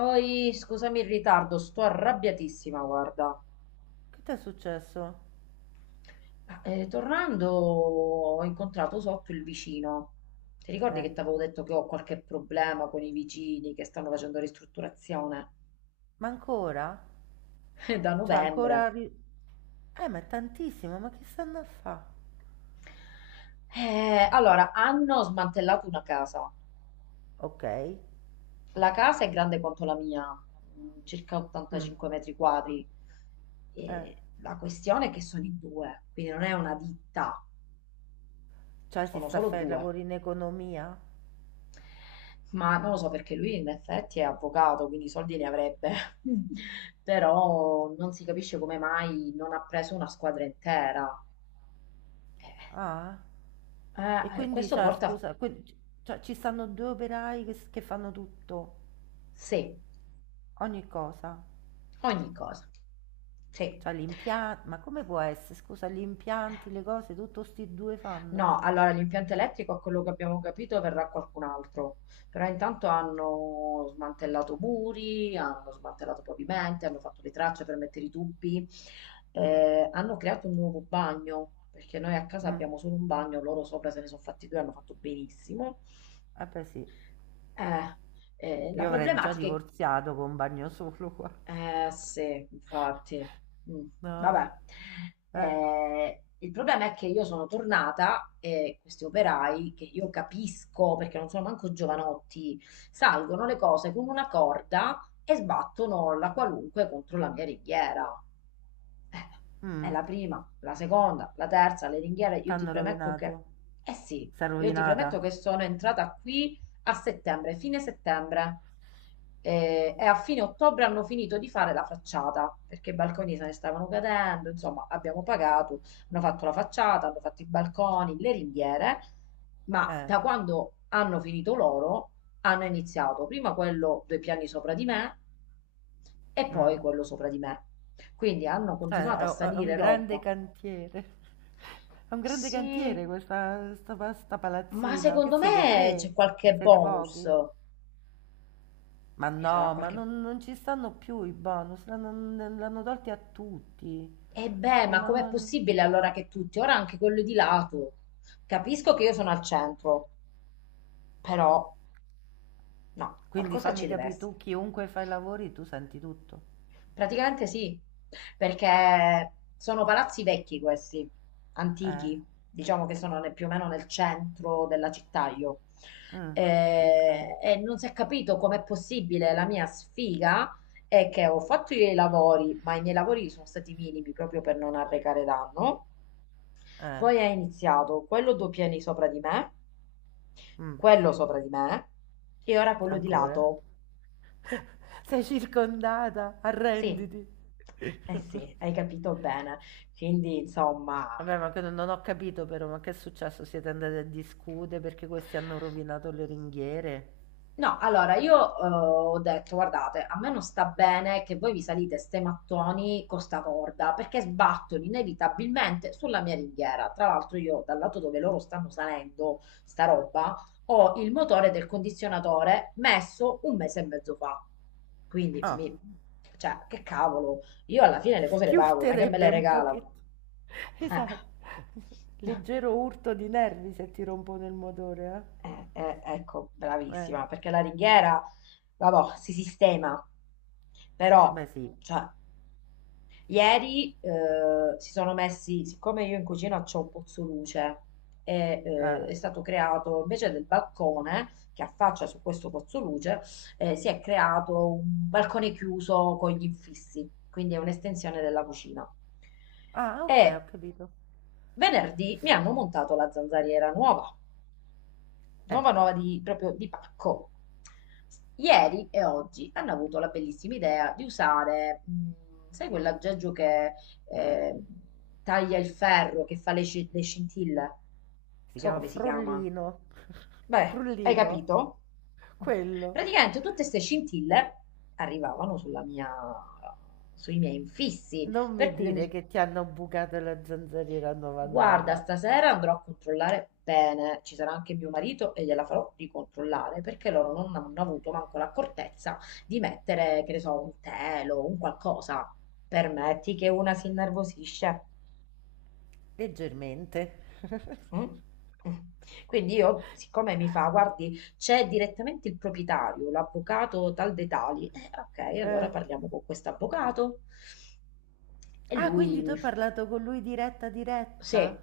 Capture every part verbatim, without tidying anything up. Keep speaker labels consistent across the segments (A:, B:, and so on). A: Oi, scusami il ritardo, sto arrabbiatissima, guarda.
B: Che ti è successo?
A: Eh, tornando ho incontrato sotto il vicino. Ti ricordi
B: Eh,
A: che ti avevo detto che ho qualche problema con i vicini che stanno facendo ristrutturazione?
B: ma ancora?
A: Eh, da
B: Cioè,
A: novembre.
B: ancora... ri- Eh, ma è tantissimo, ma che stanno a fa?
A: Eh, allora, hanno smantellato una casa.
B: Ok.
A: La casa è grande quanto la mia, mm, circa
B: Mm,
A: ottantacinque metri quadri.
B: eh,
A: E la questione è che sono in due, quindi non è una ditta,
B: cioè si
A: sono
B: sta a
A: solo
B: fare
A: due.
B: lavori in economia?
A: Ma non lo so perché lui in effetti è avvocato, quindi i soldi ne avrebbe, però non si capisce come mai non ha preso una squadra intera.
B: Ah,
A: Eh,
B: e
A: eh,
B: quindi,
A: questo
B: cioè,
A: porta a
B: scusa, que- cioè, ci stanno due operai che, s- che fanno tutto,
A: sé
B: ogni cosa.
A: ogni cosa. Sì.
B: Cioè, gli impianti... Ma come può essere? Scusa, gli impianti, le cose, tutto sti due fanno.
A: No, allora l'impianto elettrico, a quello che abbiamo capito, verrà qualcun altro, però intanto hanno smantellato muri, hanno smantellato pavimenti, hanno fatto le tracce per mettere i tubi, eh, hanno creato un nuovo bagno, perché noi a casa
B: Mm,
A: abbiamo solo un bagno, loro sopra se ne sono fatti due, hanno fatto benissimo.
B: eh beh sì.
A: Eh, eh, la
B: Io avrei già
A: problematica è.
B: divorziato con un bagno solo qua.
A: Eh sì, infatti. Mm.
B: No, no.
A: Vabbè.
B: Eh.
A: Eh, il problema è che io sono tornata e questi operai, che io capisco perché non sono manco giovanotti, salgono le cose con una corda e sbattono la qualunque contro la mia ringhiera. Eh, è
B: Mm.
A: la prima, la seconda, la terza, le ringhiere, io ti
B: T'hanno
A: premetto che...
B: rovinato.
A: Eh sì,
B: Sei
A: io ti premetto
B: rovinata?
A: che sono entrata qui a settembre, fine settembre. Eh, E, a fine ottobre hanno finito di fare la facciata perché i balconi se ne stavano cadendo. Insomma, abbiamo pagato, hanno fatto la facciata, hanno fatto i balconi, le ringhiere. Ma
B: Eh.
A: da quando hanno finito loro, hanno iniziato prima quello due piani sopra di me e poi
B: Mm.
A: quello sopra di me. Quindi hanno
B: Eh,
A: continuato
B: è,
A: a
B: è un
A: salire
B: grande
A: roba.
B: cantiere. È un grande
A: Sì,
B: cantiere questa sta, pa- sta
A: ma
B: palazzina. Che
A: secondo
B: siete
A: me
B: tre?
A: c'è qualche
B: Ma siete
A: bonus.
B: pochi? Ma
A: Ci sarà
B: no, ma
A: qualche.
B: non, non ci stanno più i bonus, l'hanno l'hanno tolti a tutti.
A: E beh,
B: Non
A: ma com'è
B: hanno-
A: possibile allora che tutti, ora anche quello di lato? Capisco che io sono al centro, però no,
B: Quindi
A: qualcosa
B: fammi
A: ci deve
B: capire,
A: essere.
B: tu chiunque fai i lavori, tu senti tutto.
A: Praticamente sì, perché sono palazzi vecchi questi,
B: Eh,
A: antichi, diciamo che sono ne- più o meno nel centro della città io.
B: mm, ok.
A: Eh, E, non si è capito com'è possibile la mia sfiga è che ho fatto i lavori, ma i miei lavori sono stati minimi proprio per non arrecare danno.
B: Eh,
A: Poi è iniziato quello due piani sopra di me,
B: mm.
A: quello sopra di me e ora quello di
B: Ancora?
A: lato.
B: Sei circondata,
A: Sì,
B: arrenditi.
A: eh sì, hai capito bene, quindi insomma.
B: Vabbè, ma che non non ho capito però, ma che è successo? Siete andati a discutere perché questi hanno rovinato le ringhiere?
A: No, allora io eh, ho detto, guardate, a me non sta bene che voi vi salite ste mattoni con sta corda, perché sbattono inevitabilmente sulla mia ringhiera. Tra l'altro io, dal lato dove loro stanno salendo sta roba, ho il motore del condizionatore messo un mese e mezzo fa. Quindi,
B: Ah,
A: mi- cioè, che cavolo, io alla fine le cose le
B: chi
A: pago, non è che me le
B: urterebbe un
A: regalano.
B: pochettino?
A: Eh.
B: Esatto. Leggero urto di nervi se ti rompono il motore,
A: Eh, eh, ecco,
B: eh? Eh,
A: bravissima, perché la ringhiera, vabbò, si sistema, però,
B: beh sì.
A: cioè, ieri eh, si sono messi, siccome io in cucina c'ho un pozzoluce, e, eh,
B: Ah,
A: è stato creato, invece del balcone che affaccia su questo pozzoluce, eh, si è creato un balcone chiuso con gli infissi, quindi è un'estensione della cucina.
B: ah,
A: E
B: ok, ho capito.
A: venerdì mi hanno montato la zanzariera nuova
B: Eh,
A: nuova nuova di, proprio di pacco. Ieri e oggi hanno avuto la bellissima idea di usare, mh, sai quell'aggeggio che eh, taglia il ferro, che fa le, sci- le scintille? Non
B: si
A: so
B: chiama
A: come si chiama.
B: Frollino.
A: Beh, hai
B: Frullino.
A: capito?
B: Quello.
A: Praticamente tutte queste scintille arrivavano sulla mia- sui miei infissi,
B: Non mi
A: per cui io
B: dire
A: mi.
B: che ti hanno bucato la zanzariera nuova
A: Guarda,
B: nuova.
A: stasera andrò a controllare bene, ci sarà anche mio marito e gliela farò ricontrollare perché loro non hanno avuto manco l'accortezza di mettere, che ne so, un telo, un qualcosa. Permetti che una si innervosisce.
B: Leggermente.
A: Mm? Mm. Quindi io, siccome mi fa, guardi, c'è direttamente il proprietario, l'avvocato tal dei tali, eh, ok, allora
B: Eh.
A: parliamo con quest'avvocato. E
B: Ah,
A: lui
B: quindi tu
A: mi.
B: hai parlato con lui diretta diretta?
A: Sì,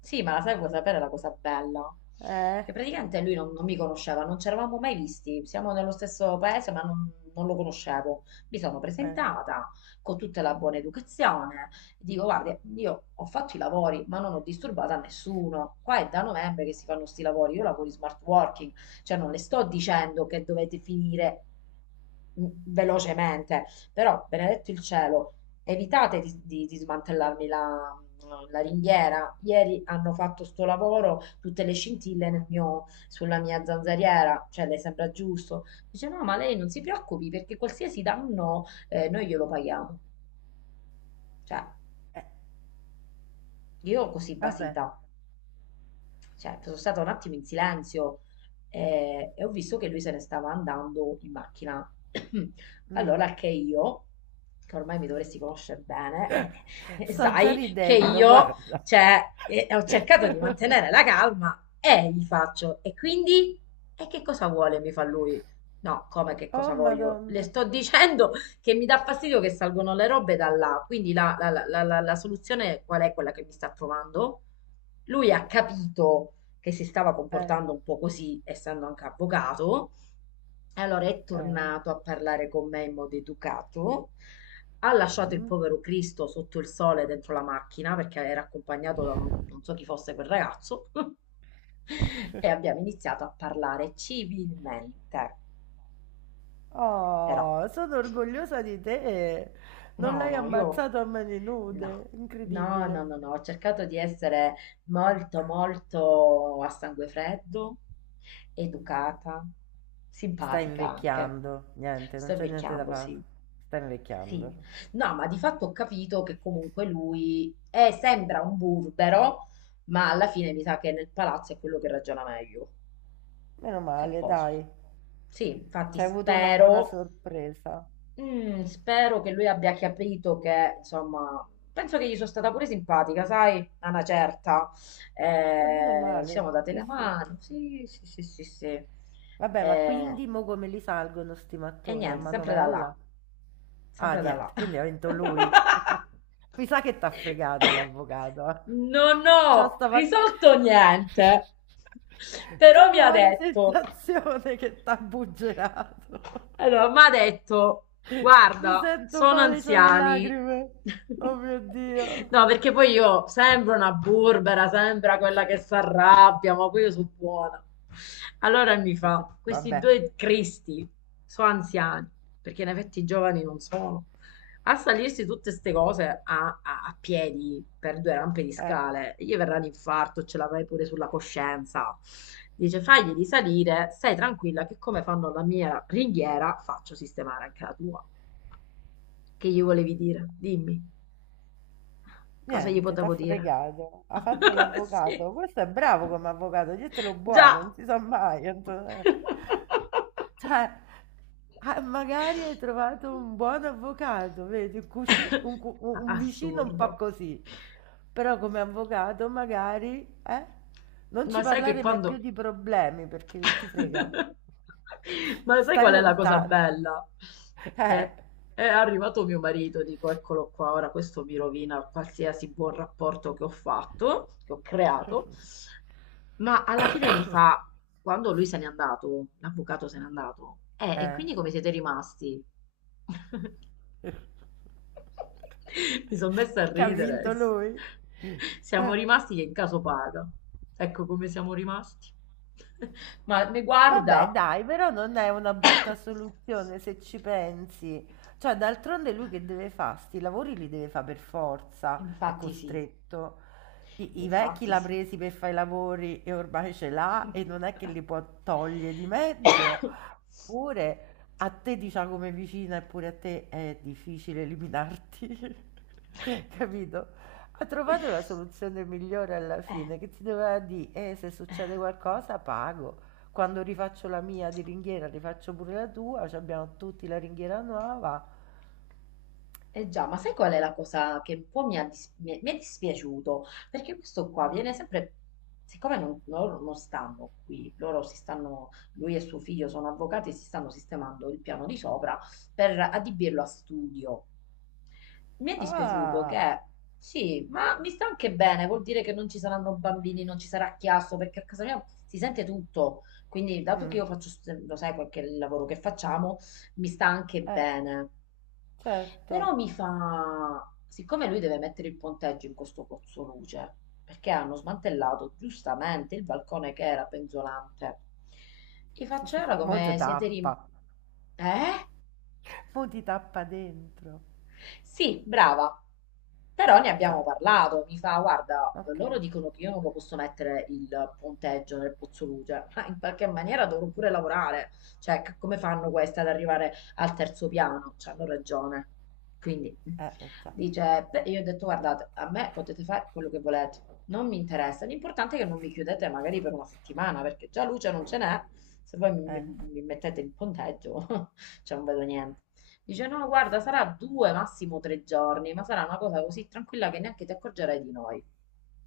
A: sì, ma la sai cosa sapere la cosa bella?
B: Eh,
A: Che praticamente lui non, non mi conosceva, non ci eravamo mai visti, siamo nello stesso paese ma non, non lo conoscevo. Mi sono
B: eh,
A: presentata con tutta la buona educazione, dico guarda, io ho fatto i lavori ma non ho disturbato a nessuno, qua è da novembre che si fanno sti lavori, io lavoro in smart working, cioè non le sto dicendo che dovete finire mm, velocemente, però benedetto il cielo. Evitate di, di- di smantellarmi la, la ringhiera. Ieri hanno fatto sto lavoro, tutte le scintille nel mio- sulla mia zanzariera, cioè le sembra giusto. Dice no, ma lei non si preoccupi perché qualsiasi danno eh, noi glielo paghiamo. Cioè,
B: eh,
A: io così
B: Vabbè.
A: basita. Certo, sono stata un attimo in silenzio eh, e ho visto che lui se ne stava andando in macchina.
B: Mm.
A: Allora, anche io, che ormai mi dovresti conoscere bene, eh, eh,
B: Sto già
A: sai che
B: ridendo,
A: io,
B: guarda.
A: cioè, eh, ho cercato di mantenere la calma e gli faccio, e quindi, e che cosa vuole? Mi fa lui. No, come che
B: Oh,
A: cosa voglio? Le
B: Madonna.
A: sto dicendo che mi dà fastidio che salgono le robe da là, quindi la, la la- la- la- la soluzione qual è quella che mi sta trovando? Lui ha capito che si stava
B: Eh,
A: comportando un po' così, essendo anche avvocato, e allora è
B: eh.
A: tornato a parlare con me in modo educato. Ha lasciato il
B: Mm.
A: povero Cristo sotto il sole dentro la macchina perché era accompagnato da un- non so chi fosse quel ragazzo e abbiamo iniziato a parlare civilmente, però.
B: Oh, sono orgogliosa di te.
A: No,
B: Non l'hai
A: no, io
B: ammazzato a mani
A: no,
B: nude.
A: no, no, no,
B: Incredibile.
A: no, ho cercato di essere molto, molto a sangue freddo, educata,
B: Stai
A: simpatica anche.
B: invecchiando, niente,
A: Sto
B: non c'è niente da
A: invecchiando,
B: fare.
A: sì.
B: Stai
A: Sì.
B: invecchiando.
A: No, ma di fatto ho capito che comunque lui è- sembra un burbero, ma alla fine mi sa che nel palazzo è quello che ragiona meglio,
B: Meno
A: se
B: male,
A: posso.
B: dai.
A: Sì,
B: Ci
A: infatti
B: hai avuto una buona
A: spero
B: sorpresa.
A: Mm, spero che lui abbia capito che, insomma, penso che gli sono stata pure simpatica, sai, a una certa.
B: E meno
A: Eh, ci
B: male,
A: siamo date
B: e
A: la
B: su.
A: mano, sì, sì, sì, sì, sì.
B: Vabbè, ma
A: Eh,
B: quindi mo come li salgono sti
A: e
B: mattoni a
A: niente, sempre da là,
B: manovella? Ah,
A: sempre da là.
B: niente, quindi ha vinto lui. Mi sa che t'ha fregato l'avvocato. eh.
A: Non
B: C'ho
A: ho
B: sta vaga...
A: risolto niente,
B: C'ho
A: però mi
B: la
A: ha
B: vaga
A: detto.
B: sensazione che t'ha buggerato.
A: Allora, mi ha detto,
B: Mi
A: guarda,
B: sento
A: sono
B: male, c'ho le
A: anziani.
B: lacrime. Oh mio Dio.
A: No, perché poi io sembro una burbera, sembra quella che si arrabbia, ma poi io sono buona. Allora mi
B: Ho detto,
A: fa, questi
B: vabbè,
A: due cristi sono anziani, perché in effetti i giovani non sono. A salirsi tutte ste cose a, a- a piedi per due rampe di
B: eh,
A: scale, gli verrà l'infarto, ce l'avrai pure sulla coscienza. Dice, fagli di salire, stai tranquilla che come fanno la mia ringhiera, faccio sistemare anche la tua. Che gli volevi dire? Dimmi, cosa gli
B: niente, t'ha
A: potevo dire?
B: fregato. Ha fatto
A: Sì,
B: l'avvocato. Questo è bravo come avvocato, dietelo buono, non
A: già.
B: si sa mai. Antonella. Cioè, ah, magari hai trovato un buon avvocato, vedi, un, cusci- un cu- un- un vicino un po'
A: Assurdo.
B: così, però come avvocato magari, eh, non
A: Ma
B: ci
A: sai che
B: parlare mai più
A: quando,
B: di problemi perché ti frega,
A: ma sai
B: stai
A: qual è la cosa
B: lontano.
A: bella?
B: Eh,
A: Che è arrivato mio marito, dico, eccolo qua, ora questo mi rovina qualsiasi buon rapporto che ho fatto, che ho creato, ma alla fine mi fa, quando lui se n'è andato, l'avvocato se n'è andato, eh, e
B: eh,
A: quindi come siete rimasti? Mi sono messa a
B: che ha
A: ridere.
B: vinto lui.
A: Siamo
B: Eh.
A: rimasti che in caso paga. Ecco come siamo rimasti. Ma mi
B: Vabbè,
A: guarda.
B: dai, però non è una brutta soluzione se ci pensi. Cioè, d'altronde lui che deve fare? Sti lavori li deve fare per forza, è
A: Infatti sì,
B: costretto. I, i vecchi
A: infatti
B: l'ha
A: sì.
B: presi per fare i lavori e ormai ce l'ha e non è che li può togliere di mezzo. Pure a te, diciamo, come vicina, e pure a te è difficile eliminarti, capito? Ha trovato la soluzione migliore alla
A: Eh.
B: fine, che ti doveva dire, eh, se succede qualcosa pago. Quando rifaccio la mia di ringhiera, rifaccio pure la tua, ci abbiamo tutti la ringhiera nuova.
A: Eh già, ma sai qual è la cosa che un po' mi ha dis- mi è, mi è dispiaciuto? Perché questo qua
B: Eh.
A: viene sempre, siccome non, loro non stanno qui, loro si stanno, lui e suo figlio sono avvocati e si stanno sistemando il piano di sopra per adibirlo a studio. Mi è dispiaciuto
B: Ah,
A: che, sì, ma mi sta anche bene, vuol dire che non ci saranno bambini, non ci sarà chiasso, perché a casa mia si sente tutto. Quindi, dato che
B: mm,
A: io faccio, st- lo sai, qualche lavoro che facciamo, mi sta anche
B: eh,
A: bene.
B: certo.
A: Però mi fa, siccome lui deve mettere il ponteggio in questo pozzoluce, perché hanno smantellato giustamente il balcone che era penzolante, gli faccio "Ora
B: Mo ti
A: come siete
B: tappa,
A: rim... Eh?
B: mo ti tappa dentro.
A: Sì, brava. Però
B: Eh,
A: ne abbiamo
B: già.
A: parlato. Mi fa, guarda,
B: Ok.
A: loro
B: Eh,
A: dicono che io non lo posso mettere il ponteggio nel Pozzoluce, ma in qualche maniera dovrò pure lavorare. Cioè, c- come fanno queste ad arrivare al terzo piano? Cioè, hanno ragione. Quindi, mm.
B: eh, già.
A: Dice, beh, io ho detto, guardate, a me potete fare quello che volete. Non mi interessa. L'importante è che non mi chiudete magari per una settimana, perché già luce non ce n'è. Se voi mi, mi-
B: Eh.
A: mi mettete il ponteggio, cioè non vedo niente. Dice, no, guarda, sarà due, massimo tre giorni, ma sarà una cosa così tranquilla che neanche ti accorgerai di noi.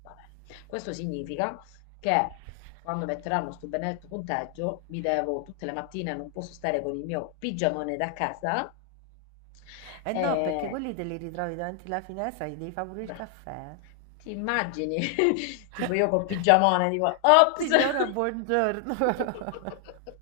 A: Va bene. Questo significa che quando metteranno sto benedetto punteggio, mi devo tutte le mattine, non posso stare con il mio pigiamone da casa,
B: Eh no, perché
A: eh,
B: quelli te li ritrovi davanti alla finestra, gli devi fare pure il
A: beh,
B: caffè.
A: ti immagini? Tipo io col pigiamone, tipo, ops!
B: Signora, buongiorno.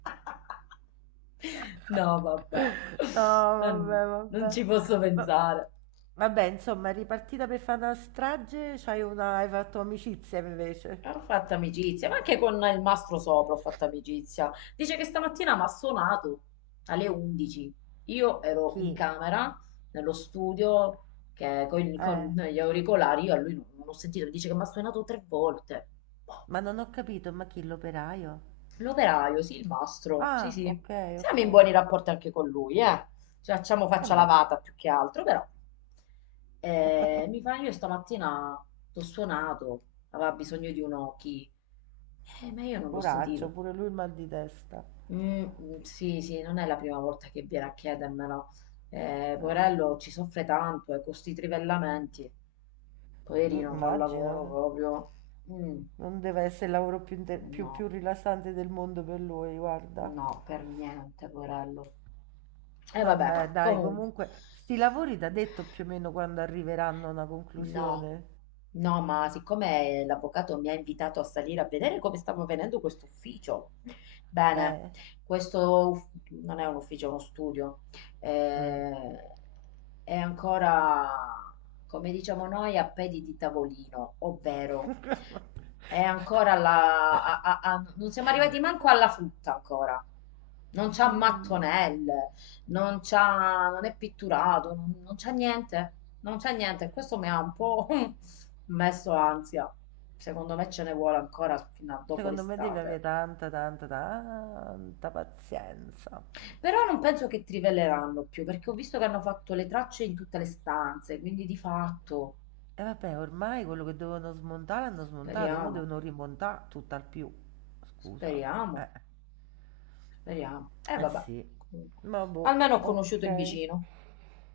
A: No, vabbè,
B: No, vabbè,
A: non, non
B: vabbè.
A: ci posso
B: Ma-
A: pensare.
B: Vabbè, insomma, ripartita per fare una strage, c'hai una... hai fatto amicizia invece.
A: Ho fatto amicizia, ma anche con il mastro sopra ho fatto amicizia. Dice che stamattina mi ha suonato alle undici. Io ero in
B: Chi?
A: camera, nello studio, che con, con
B: Eh,
A: gli auricolari, io a lui non, non ho sentito. Mi dice che mi ha suonato tre volte. Boh.
B: ma non ho capito, ma chi l'operaio?
A: L'operaio, sì, il mastro, sì,
B: Ah,
A: sì.
B: ok,
A: Siamo
B: ok.
A: in buoni rapporti anche con lui, eh. Ci facciamo
B: E
A: faccia
B: beh,
A: lavata più che altro, però. Eh, mi fa, io stamattina t'ho suonato, aveva bisogno di un occhi. Eh, ma io non l'ho
B: poraccio,
A: sentito.
B: pure lui il mal di testa.
A: "Mm, mm, sì, sì, non è la prima volta che viene a chiedermelo. Eh,
B: Eh,
A: poverello ci soffre tanto, e con sti trivellamenti.
B: m-
A: Poverino fa un lavoro
B: Immagino.
A: proprio. Mm,
B: Non deve essere il lavoro più, inte- più,
A: no,
B: più rilassante del mondo per lui, guarda.
A: no, per niente, poverello. E
B: Vabbè,
A: vabbè,
B: dai,
A: comunque
B: comunque, sti lavori t'ha detto più o meno quando arriveranno a una
A: no,
B: conclusione.
A: no, ma siccome l'avvocato mi ha invitato a salire a vedere come stava venendo quest'ufficio, bene,
B: Eh.
A: questo uff- non è un ufficio, è uno studio,
B: Mm.
A: eh, è ancora, come diciamo noi, a piedi di tavolino, ovvero è ancora la a- a- a- non siamo arrivati manco alla frutta ancora, non c'ha
B: Mm.
A: mattonelle, non c'ha, non è pitturato, non non c'ha niente, non c'è niente, questo mi ha un po' messo ansia. Secondo me ce ne vuole ancora fino a dopo
B: Secondo me devi avere
A: l'estate.
B: tanta, tanta, tanta pazienza.
A: Però non penso che trivelleranno più, perché ho visto che hanno fatto le tracce in tutte le stanze, quindi di fatto
B: E vabbè, ormai quello che dovevano smontare hanno smontato, ora
A: speriamo,
B: devono rimontare tutt'al più. Scusa.
A: speriamo,
B: Eh,
A: speriamo. E eh,
B: eh
A: vabbè,
B: sì.
A: comunque.
B: Ma boh,
A: Almeno ho conosciuto il
B: ok.
A: vicino.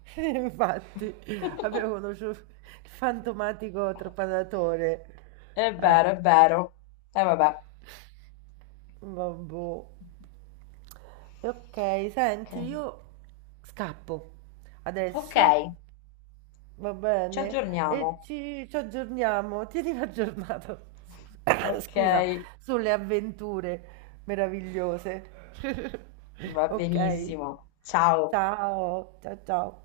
B: Infatti, avevo conosciuto il fantomatico trepadatore.
A: È
B: Eh,
A: vero, è vero. E vabbè.
B: ma boh. E ok,
A: Ok,
B: senti, io scappo.
A: ok,
B: Adesso Va
A: ci
B: bene, e
A: aggiorniamo.
B: ci, ci aggiorniamo. Tienimi aggiornato,
A: Ok,
B: scusa, sulle avventure meravigliose.
A: va
B: Ok?
A: benissimo. Ciao.
B: Ciao, ciao, ciao.